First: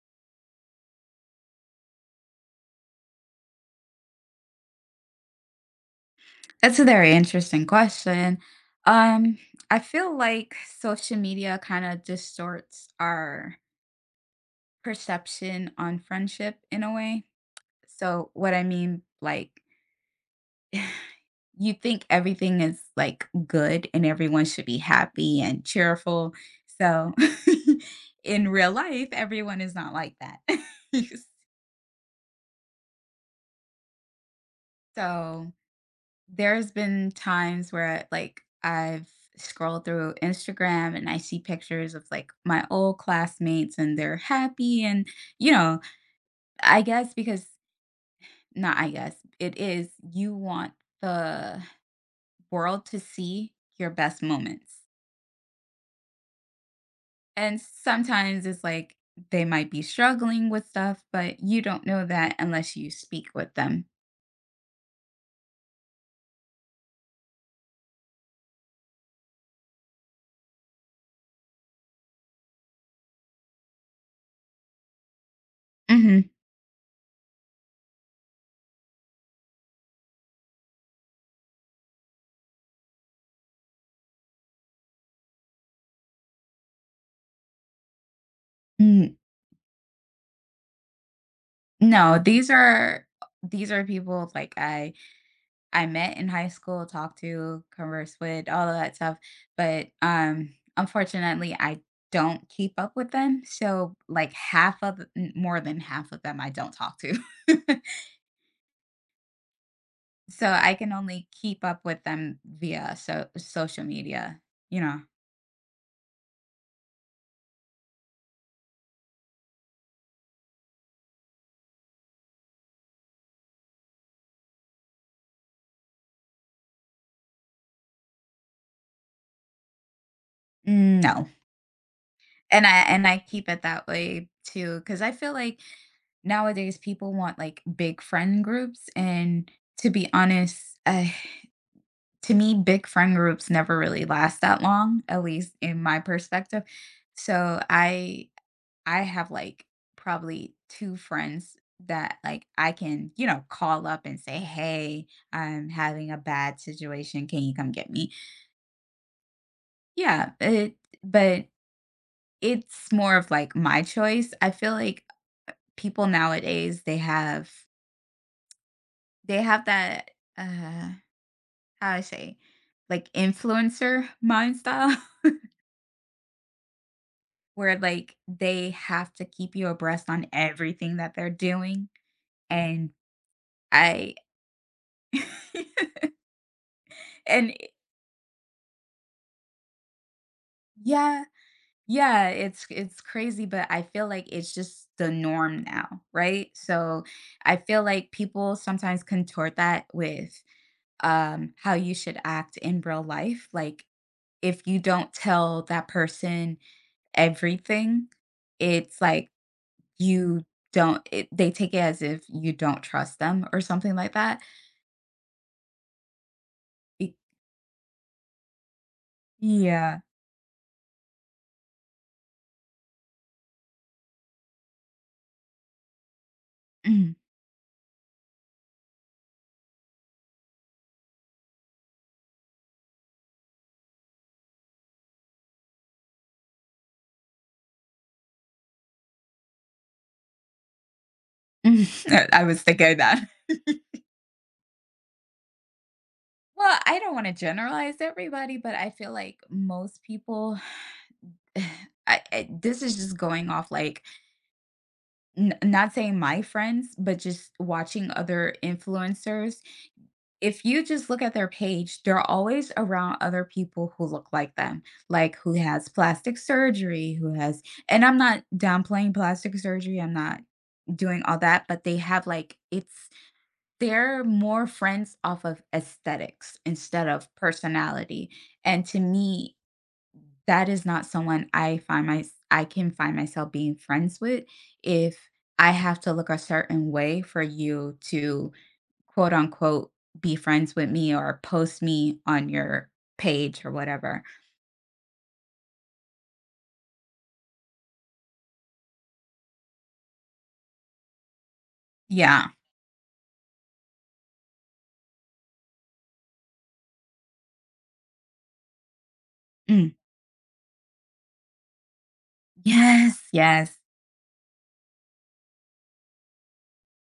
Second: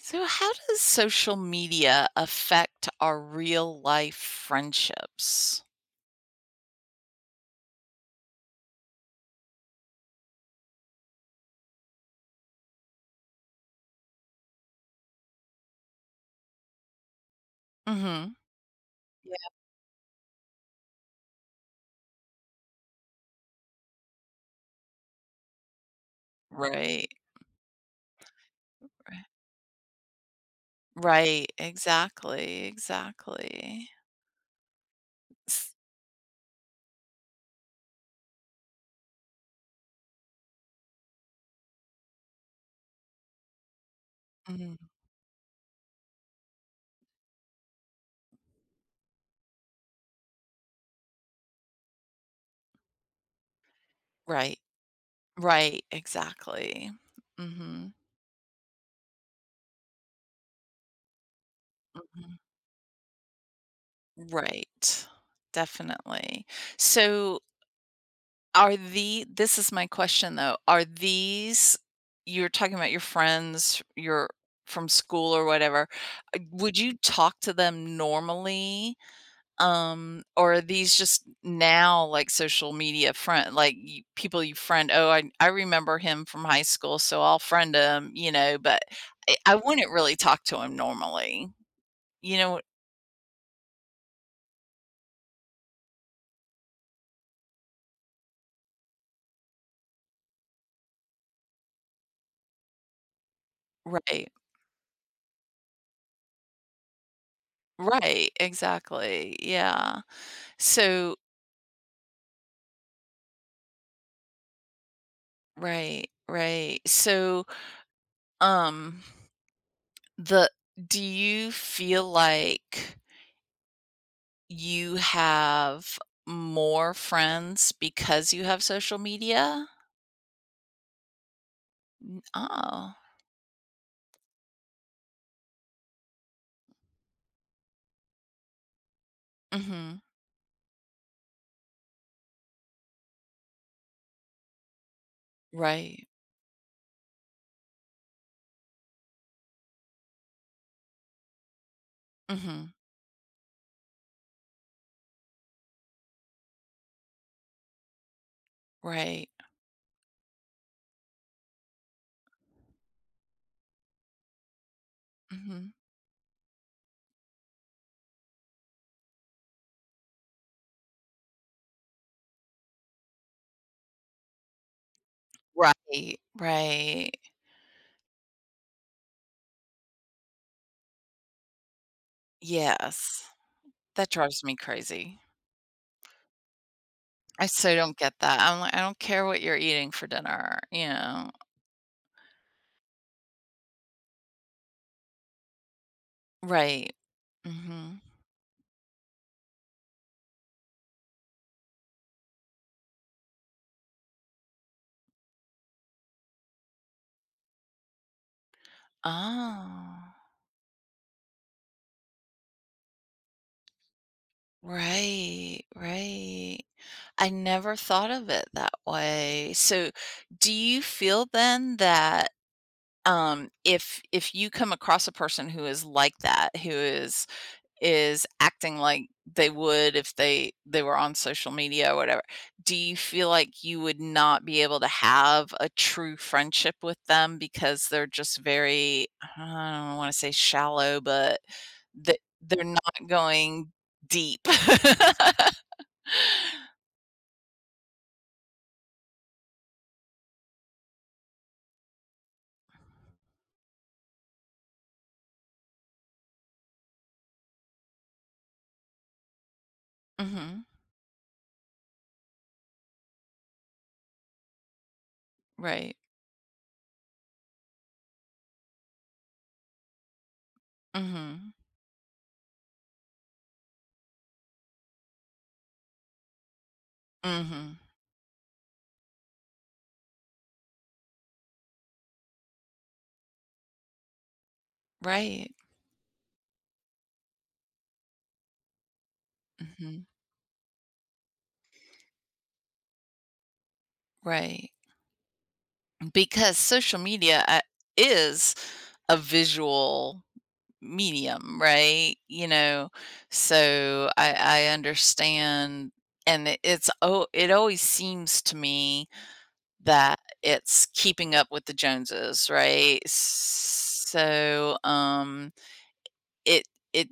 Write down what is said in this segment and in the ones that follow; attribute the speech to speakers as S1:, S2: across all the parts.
S1: So, how does social media affect our real life friendships?
S2: That's a very interesting question. Um, I feel like social media kind of distorts our perception on friendship in a way.
S1: Mm-hmm.
S2: So, what I mean,
S1: Yeah.
S2: like, you think everything is like good and everyone should be happy and cheerful.
S1: Right.
S2: So, in real life,
S1: Right.
S2: everyone is not like that.
S1: Right, exactly. Exactly.
S2: so,
S1: S-
S2: There's been times where, like, I've scrolled through Instagram and I see pictures of, like, my old classmates, and they're happy,
S1: mhm.
S2: and, you know, I guess because, not I guess, it is you want the world to see your best
S1: Right.
S2: moments,
S1: Right. Exactly.
S2: and
S1: Hmm.
S2: sometimes it's like they might be struggling with stuff, but you don't know
S1: Hmm.
S2: that unless you speak with them.
S1: Right. Definitely. So, Are the this is my question though, are these, you're talking about your friends, your from school or whatever,
S2: Mhm.
S1: would you talk to them normally? Or are these just now like social media friend like you, people you friend, "Oh, I remember him from high school, so I'll friend him," you know, but
S2: Mm,
S1: I wouldn't really talk to him normally.
S2: no,
S1: You
S2: these
S1: know.
S2: are people, like, I met in high school, talked to, conversed with, all of that stuff, but, unfortunately, I don't keep up with them, so,
S1: Right.
S2: like, half of m more than half of them I don't talk to.
S1: Right, exactly, yeah.
S2: So, I can
S1: So
S2: only keep up with them via social media, you know?
S1: right, right. So Um, the do you feel like you have more friends because you have social media?
S2: No, and I
S1: Oh.
S2: and I keep it that way too, because I feel like nowadays people want, like, big friend groups, and to
S1: Mhm.
S2: be honest, to me, big friend groups never really last that long, at least in my
S1: Right.
S2: perspective. So I have like probably two friends that like I
S1: Mhm.
S2: can, call up and say, "Hey, I'm having a bad situation. Can you come get me?"
S1: Right.
S2: Yeah, but it's more of like my choice. I feel like
S1: Mhm.
S2: people nowadays they have that uh how I say, like, influencer mind style.
S1: Right. Right.
S2: Where, like, they have to keep you abreast on everything that they're doing and
S1: Yes. That
S2: I
S1: drives me crazy. I
S2: and
S1: so don't get that. I'm like, I don't care what you're eating for dinner, you
S2: yeah,
S1: know?
S2: yeah, it's crazy, but I feel like it's just the norm now, right?
S1: Right.
S2: So I feel
S1: Mhm.
S2: like people sometimes contort that with how you should act in real life, like, if you don't tell that person everything, it's like
S1: Oh.
S2: you don't it, they take it as if you don't trust them or something like that.
S1: Right. Right.
S2: Y
S1: I never thought of it that way. So,
S2: yeah.
S1: do you feel then that if you come across a person who is like that, who
S2: Mhm.
S1: is acting like they would if they were on social media or whatever, do you feel like you would not be able to have a true friendship with them because they're just very, I don't want to say shallow, but that
S2: I was
S1: they're
S2: thinking
S1: not
S2: that.
S1: going deep.
S2: Well, I don't wanna generalize everybody, but I feel like most people I this is just going off, like, n not saying my friends, but just watching other influencers.
S1: Hmm.
S2: If you just look at their page, they're always around other people who look like them, like, who has
S1: Right.
S2: plastic surgery, who has and I'm not downplaying plastic surgery, I'm not doing all
S1: Mhm.
S2: that, but they have, like, it's they're more friends off of aesthetics instead of
S1: Mhm.
S2: personality. And to me, that is not someone I can find myself being friends with if
S1: Right.
S2: I have to look a certain way for you to, quote unquote,
S1: Mhm.
S2: be friends with me or post me on your page or whatever.
S1: Right. Because social media, is a visual medium, right? You
S2: Yeah.
S1: know, so I understand, and it's oh, it always seems to me
S2: Mm.
S1: that it's keeping up with the Joneses, right?
S2: Yes. Yes.
S1: So, it it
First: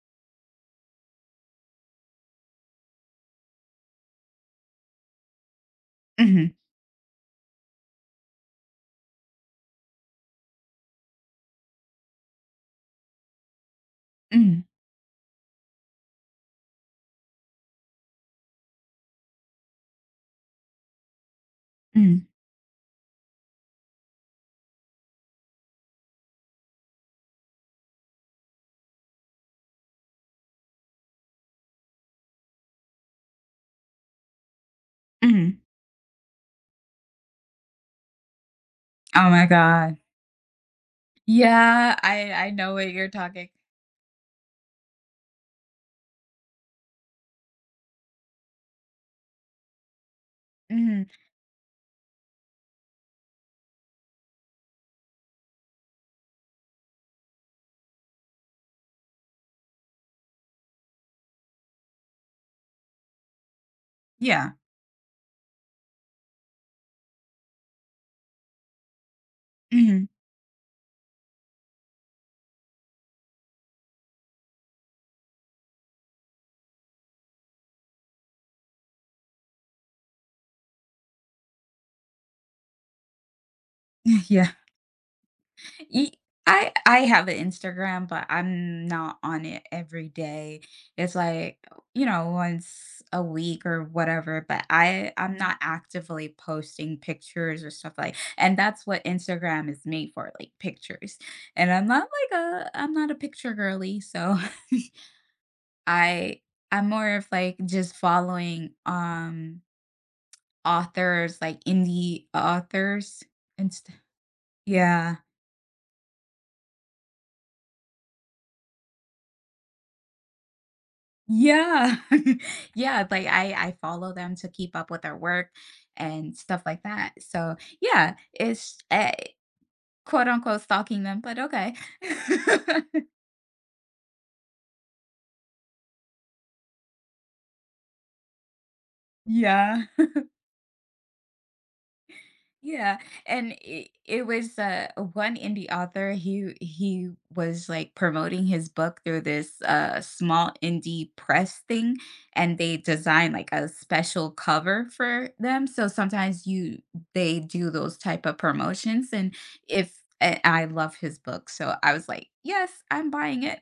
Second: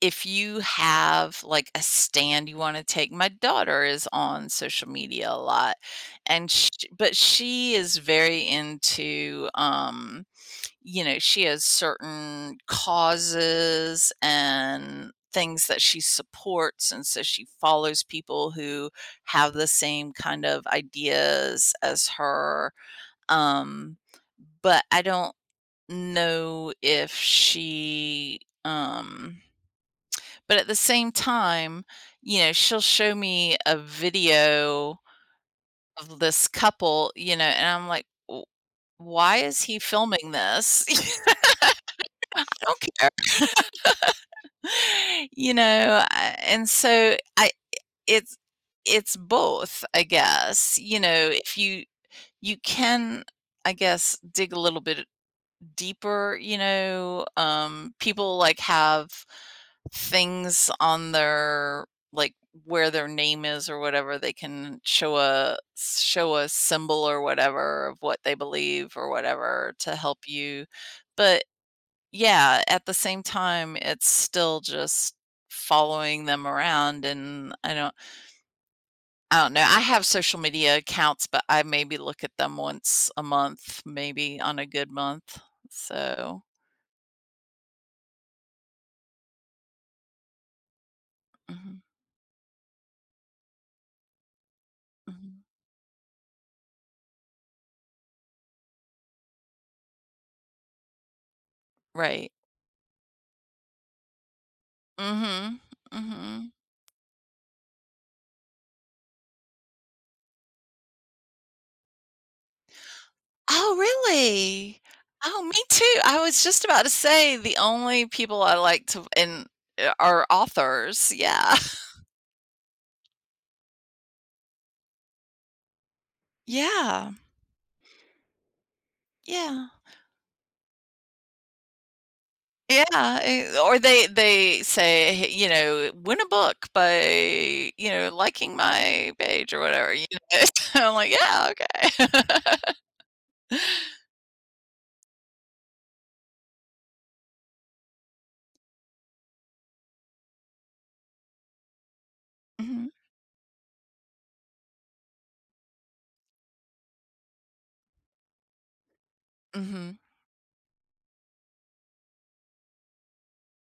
S1: if you have like a stand you want to take, my daughter is on social media a lot, and
S2: Mhm.
S1: sh but she is very into you know she has certain causes
S2: Mm.
S1: and things that she supports, and so she follows people who have the same kind of ideas as
S2: Mm.
S1: her, um but I don't know if she but at the same time, you know, she'll show me a video
S2: Mm.
S1: of this couple, you know, and I'm like, "W
S2: Oh
S1: why
S2: my
S1: is he
S2: god.
S1: filming this?"
S2: Yeah, I
S1: I
S2: I know
S1: don't
S2: what you're
S1: care.
S2: talking.
S1: You know, I and so I it's it's both, I guess, you
S2: Mhm.
S1: know, if you you can, I guess, dig a little bit deeper, you know, people like have things on their like where their name is or whatever, they
S2: Yeah.
S1: can show a symbol or whatever of what they believe or whatever to
S2: Mhm.
S1: help you, but yeah, at the same time it's still just following them around, and I don't know, I have social media accounts, but I maybe look at them once a month, maybe
S2: Yeah.
S1: on a good month.
S2: Y
S1: So
S2: I have an Instagram, but I'm not on it every day. It's like,
S1: mhm.
S2: you know, once a week or whatever, but I
S1: Mhm.
S2: I'm not actively posting pictures or stuff like, and that's what Instagram is made for, like pictures. And I'm not
S1: Right.
S2: like a I'm not a picture girly, so
S1: Mhm.
S2: I
S1: Mhm.
S2: I'm more of like just following authors, like, indie authors and
S1: Oh,
S2: stuff.
S1: really?
S2: Yeah.
S1: Oh, me too. I was just about to say the only people I like to and are authors. Yeah.
S2: Yeah. Yeah, like, I follow them to keep up with their work and stuff like
S1: Yeah.
S2: that. So, yeah, it's, eh,
S1: Yeah.
S2: quote unquote "stalking" them, but okay.
S1: Yeah, or they say, "Hey," you know, "Win a book by, you know, liking my page," or
S2: Yeah.
S1: whatever, you know? I'm like, "Yeah, okay."
S2: Yeah, and it was one indie author. He was like promoting his book through this small indie press thing, and they
S1: Mhm.
S2: designed like a special cover for them. So sometimes you they do those type of promotions, and
S1: Mhm.
S2: if and I love his book, so I was like, yes, I'm buying it.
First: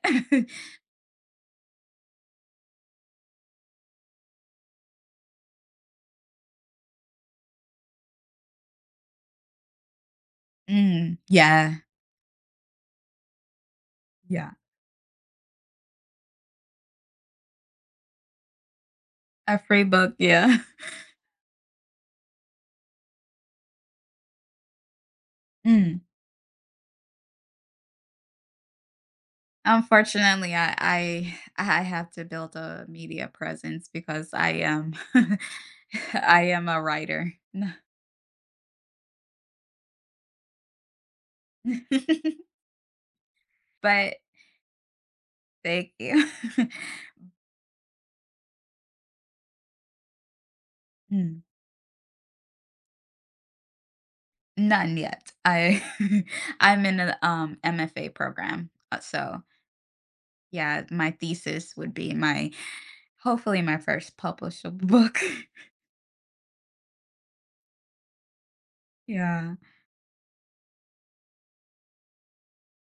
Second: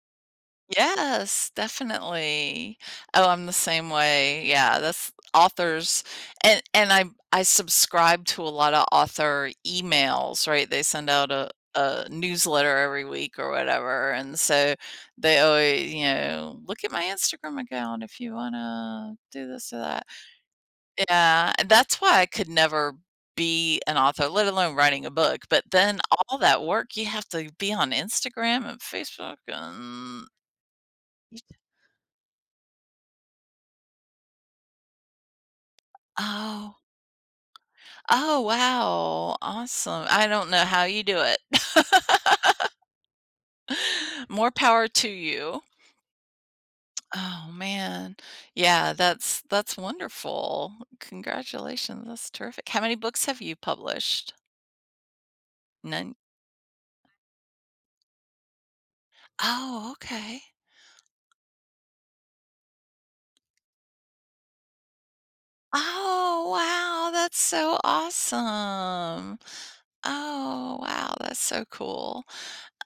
S1: Yes, definitely. Oh, I'm the same way. Yeah, that's authors, and I subscribe to a lot of author emails, right? They send
S2: Mm,
S1: out
S2: yeah,
S1: a newsletter every week or whatever. And
S2: yeah,
S1: so they always, you know, look at my Instagram account if you want to do
S2: a
S1: this or
S2: free
S1: that.
S2: book, yeah.
S1: Yeah, and that's why I could never be an author, let alone writing a book. But then
S2: Mm.
S1: all that work, you have to be on Instagram and Facebook and,
S2: Unfortunately, I have to build a media presence because I am I am
S1: oh.
S2: a writer. No.
S1: Oh, wow. Awesome. I don't know how you do it.
S2: But
S1: More power to you.
S2: thank you.
S1: Oh, man. Yeah, that's wonderful.
S2: Mm,
S1: Congratulations. That's terrific. How many books have you published?
S2: none yet. I
S1: None.
S2: I'm in a, MFA program, so,
S1: Oh, okay.
S2: yeah, my thesis would be my hopefully my first published book.
S1: Oh, wow. That's so awesome.
S2: Yeah.
S1: Oh, wow. That's so cool.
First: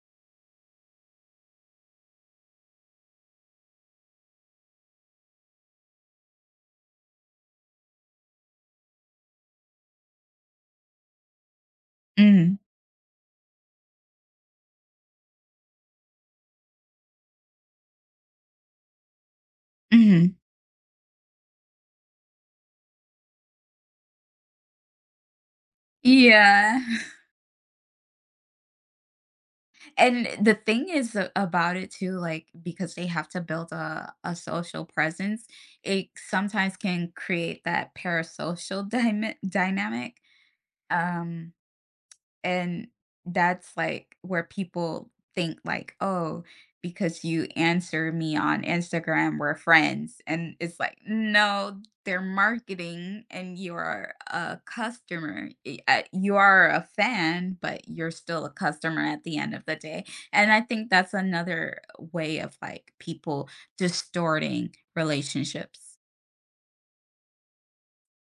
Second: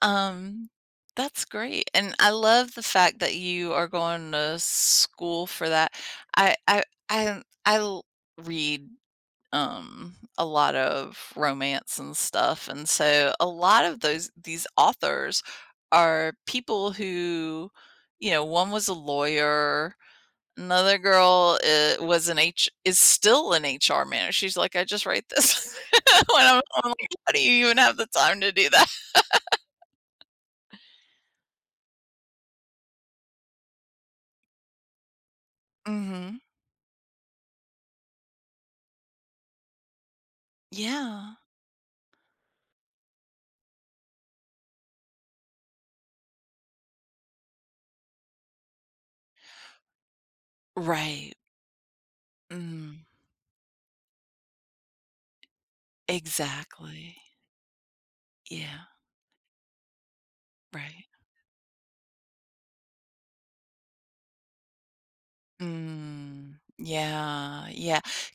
S1: Um, that's great, and I love the fact that you are going to school for that. I I I I l- read a lot of romance and
S2: Mhm.
S1: stuff, and so a lot of those these authors are people who, you know, one was a lawyer,
S2: Mhm.
S1: another girl was an H is still an HR manager. She's like, I just write this when
S2: Yeah.
S1: I'm like, how do you even have the time to do that?
S2: And the thing is a about it too, like, because they have to build a social presence, it
S1: Hmm.
S2: sometimes can create that parasocial dyma dynamic,
S1: Yeah.
S2: um, and that's like where people think like, "Oh, because you answer me on Instagram, we're friends." And it's like,
S1: Right.
S2: "No, they're
S1: Mm.
S2: marketing and you're a customer. You are a
S1: Exactly.
S2: fan, but you're still a
S1: Yeah,
S2: customer at the end of the day." And I think
S1: right.
S2: that's another way of like people distorting relationships.
S1: Mm. Yeah,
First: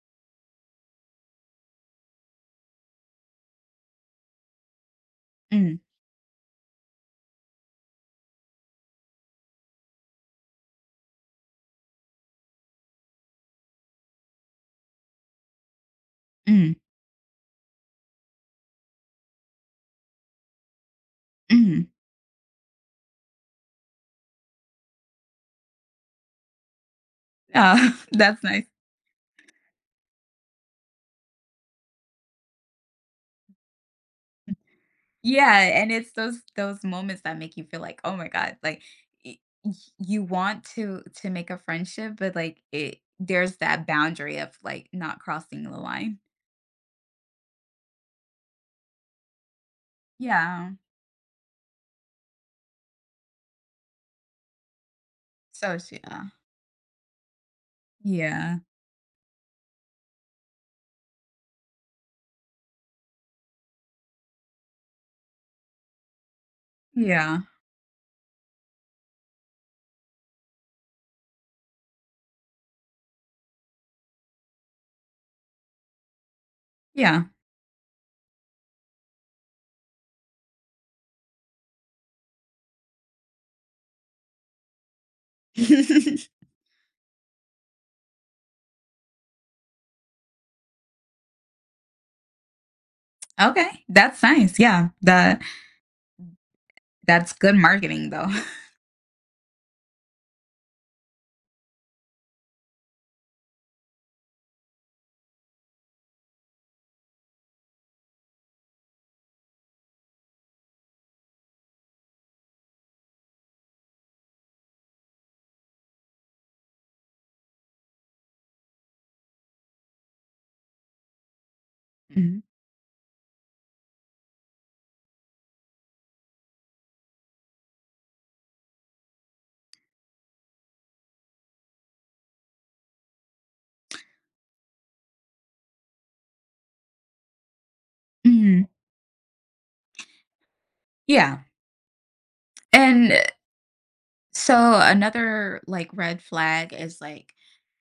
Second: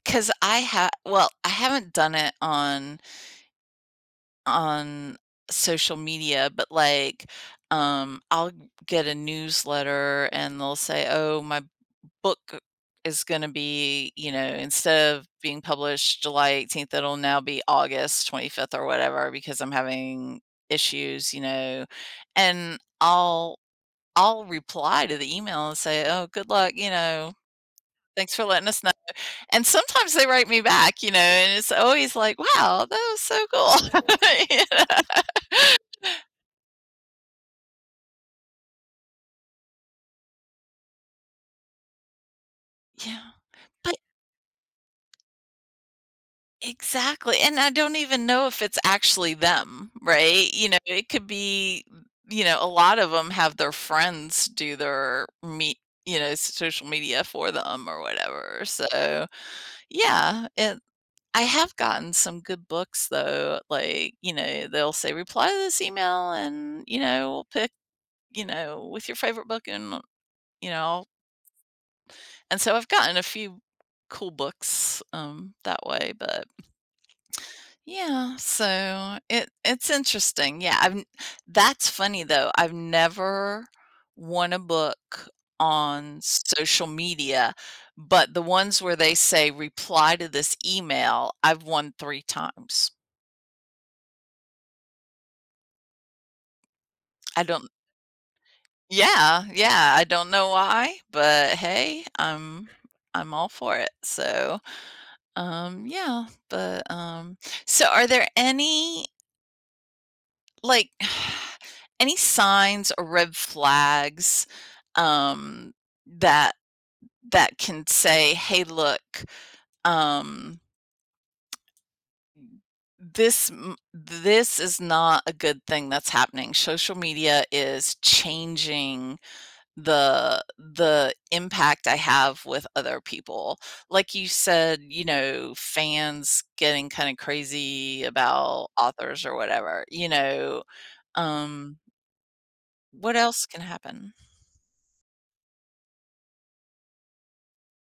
S1: because I have. Well, I haven't done it on
S2: Mm,
S1: social media, but, like, I'll get a newsletter and they'll say, "Oh, my book is gonna be," you know, instead of being published July
S2: mm,
S1: 18th, it'll now be August 25th or whatever, because I'm having issues, you know,
S2: mm.
S1: and I'll reply to the email and say, "Oh, good luck, you know,
S2: Oh,
S1: thanks
S2: that's
S1: for
S2: nice.
S1: letting us know." And sometimes they write me back, you know, and it's always like, "Wow, that was so cool." You
S2: Yeah,
S1: know?
S2: and it's those moments that make you feel like, "Oh my god," like, y y you want to make a friendship, but, like, it
S1: Yeah,
S2: there's that
S1: but
S2: boundary of, like, not crossing the line.
S1: exactly, and I don't even know if it's actually them, right? You
S2: Yeah.
S1: know, it could be, you know, a lot of them have their friends do their
S2: So
S1: meet,
S2: s
S1: you
S2: yeah.
S1: know, social media for them or
S2: Yeah.
S1: whatever, so, yeah, it I have gotten some good books though, like, you know, they'll say, "Reply to this email and, you know,
S2: Yeah.
S1: we'll pick, you know, with your favorite book and, you know," and so I've gotten a few cool books, that way, but
S2: Yeah.
S1: yeah, so it it's interesting. Yeah, I've n that's funny though, I've never won a book on social media, but the ones where they say, "Reply to this email," I've won 3 times.
S2: Okay, that's nice, yeah, that's
S1: I
S2: good
S1: don't
S2: marketing, though.
S1: Yeah, yeah, I don't know why, but hey, I'm all for it. So, yeah, but so are there any like any signs or red flags um that that can say, "Hey, look, um
S2: Mhm.
S1: this this is not a good thing that's happening. Social media is changing the impact I have with other people. Like you said, you know, fans getting kinda crazy
S2: Mhm.
S1: about authors or whatever, you know,
S2: Yeah,
S1: um,
S2: and
S1: what else can happen?
S2: so another like red flag is like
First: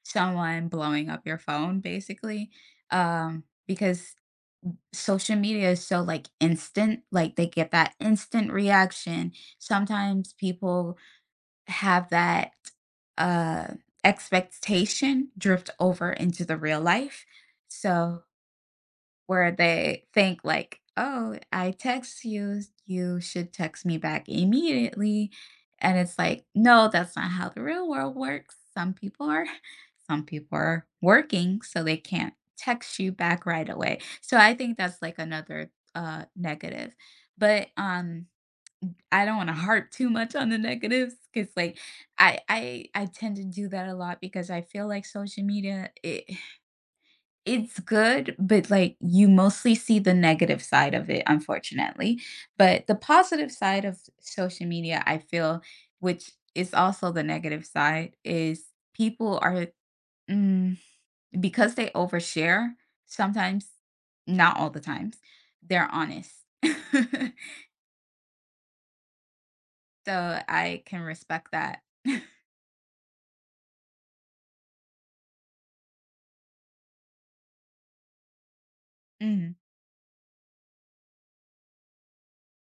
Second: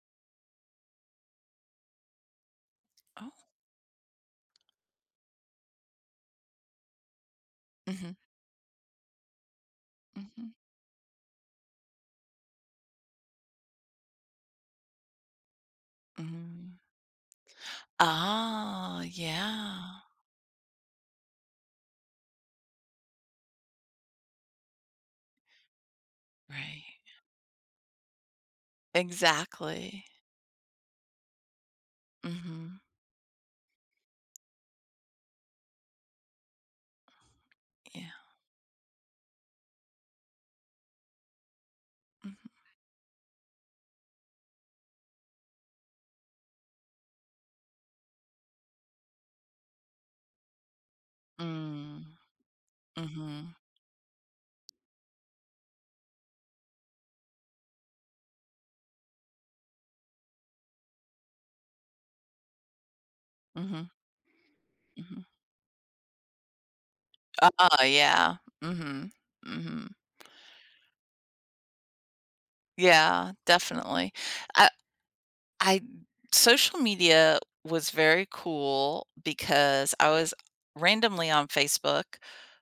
S2: someone blowing up your phone basically.
S1: Oh,
S2: Because social media is so like instant, like they get that
S1: mhm,
S2: instant reaction. Sometimes
S1: mhm,
S2: people have that uh expectation drift over into the
S1: mhm.
S2: real life. So
S1: Ah,
S2: where
S1: yeah,
S2: they think like, "Oh, I text you, you should text me back immediately." And it's like,
S1: right.
S2: "No, that's not how the real world works." Some people are
S1: Exactly.
S2: some people are working, so they can't
S1: Mhm,
S2: text you back right away. So I think that's like another negative. But
S1: yeah,
S2: I don't want to harp too much on the negatives because like
S1: mhm.
S2: I tend to do that a lot because I feel like social media it's good, but, like, you mostly see the negative side of it,
S1: Mm,
S2: unfortunately, but the positive
S1: mhm,
S2: side of social media, I feel, which is also the negative side, is people are mm, because they overshare sometimes,
S1: mhm,
S2: not all the times,
S1: mhm.
S2: they're honest.
S1: Ah, yeah, mhm, mhm.
S2: So, I can respect that.
S1: Yeah, definitely. I social media was very cool
S2: Mm,
S1: because I was randomly on Facebook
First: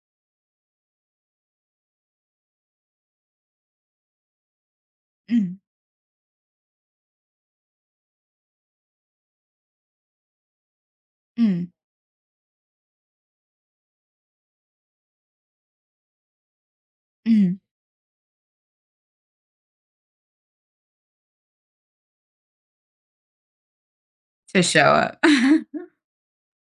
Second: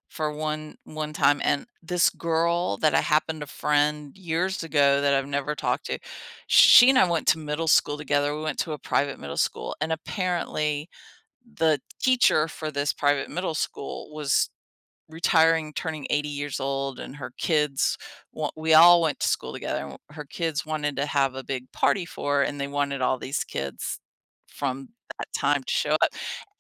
S1: for one time and this girl that I happened to friend years ago that I've never
S2: mm,
S1: talked to, she and I went to middle school together. We went to a private middle school and apparently
S2: mm,
S1: the teacher for this private middle school was retiring, turning 80 years old, and her
S2: mm,
S1: kids, we all went to school together. And her kids wanted to have a big party for her, and they wanted all these kids
S2: to show
S1: from
S2: up.
S1: that time to show up.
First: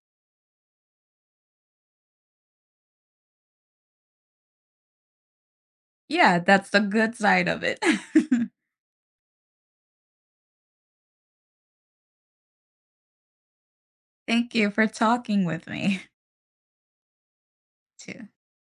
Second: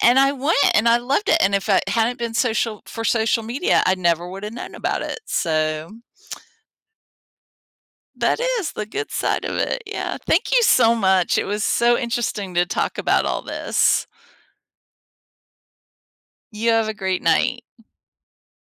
S1: And I went and I loved it. And if it hadn't been social media, I never would have known about it. So
S2: Yeah, that's the good side of it.
S1: that is the good side of it. Yeah. Thank you so much. It was so interesting to talk about all this.
S2: Thank you for talking with me
S1: You have a great night.
S2: too.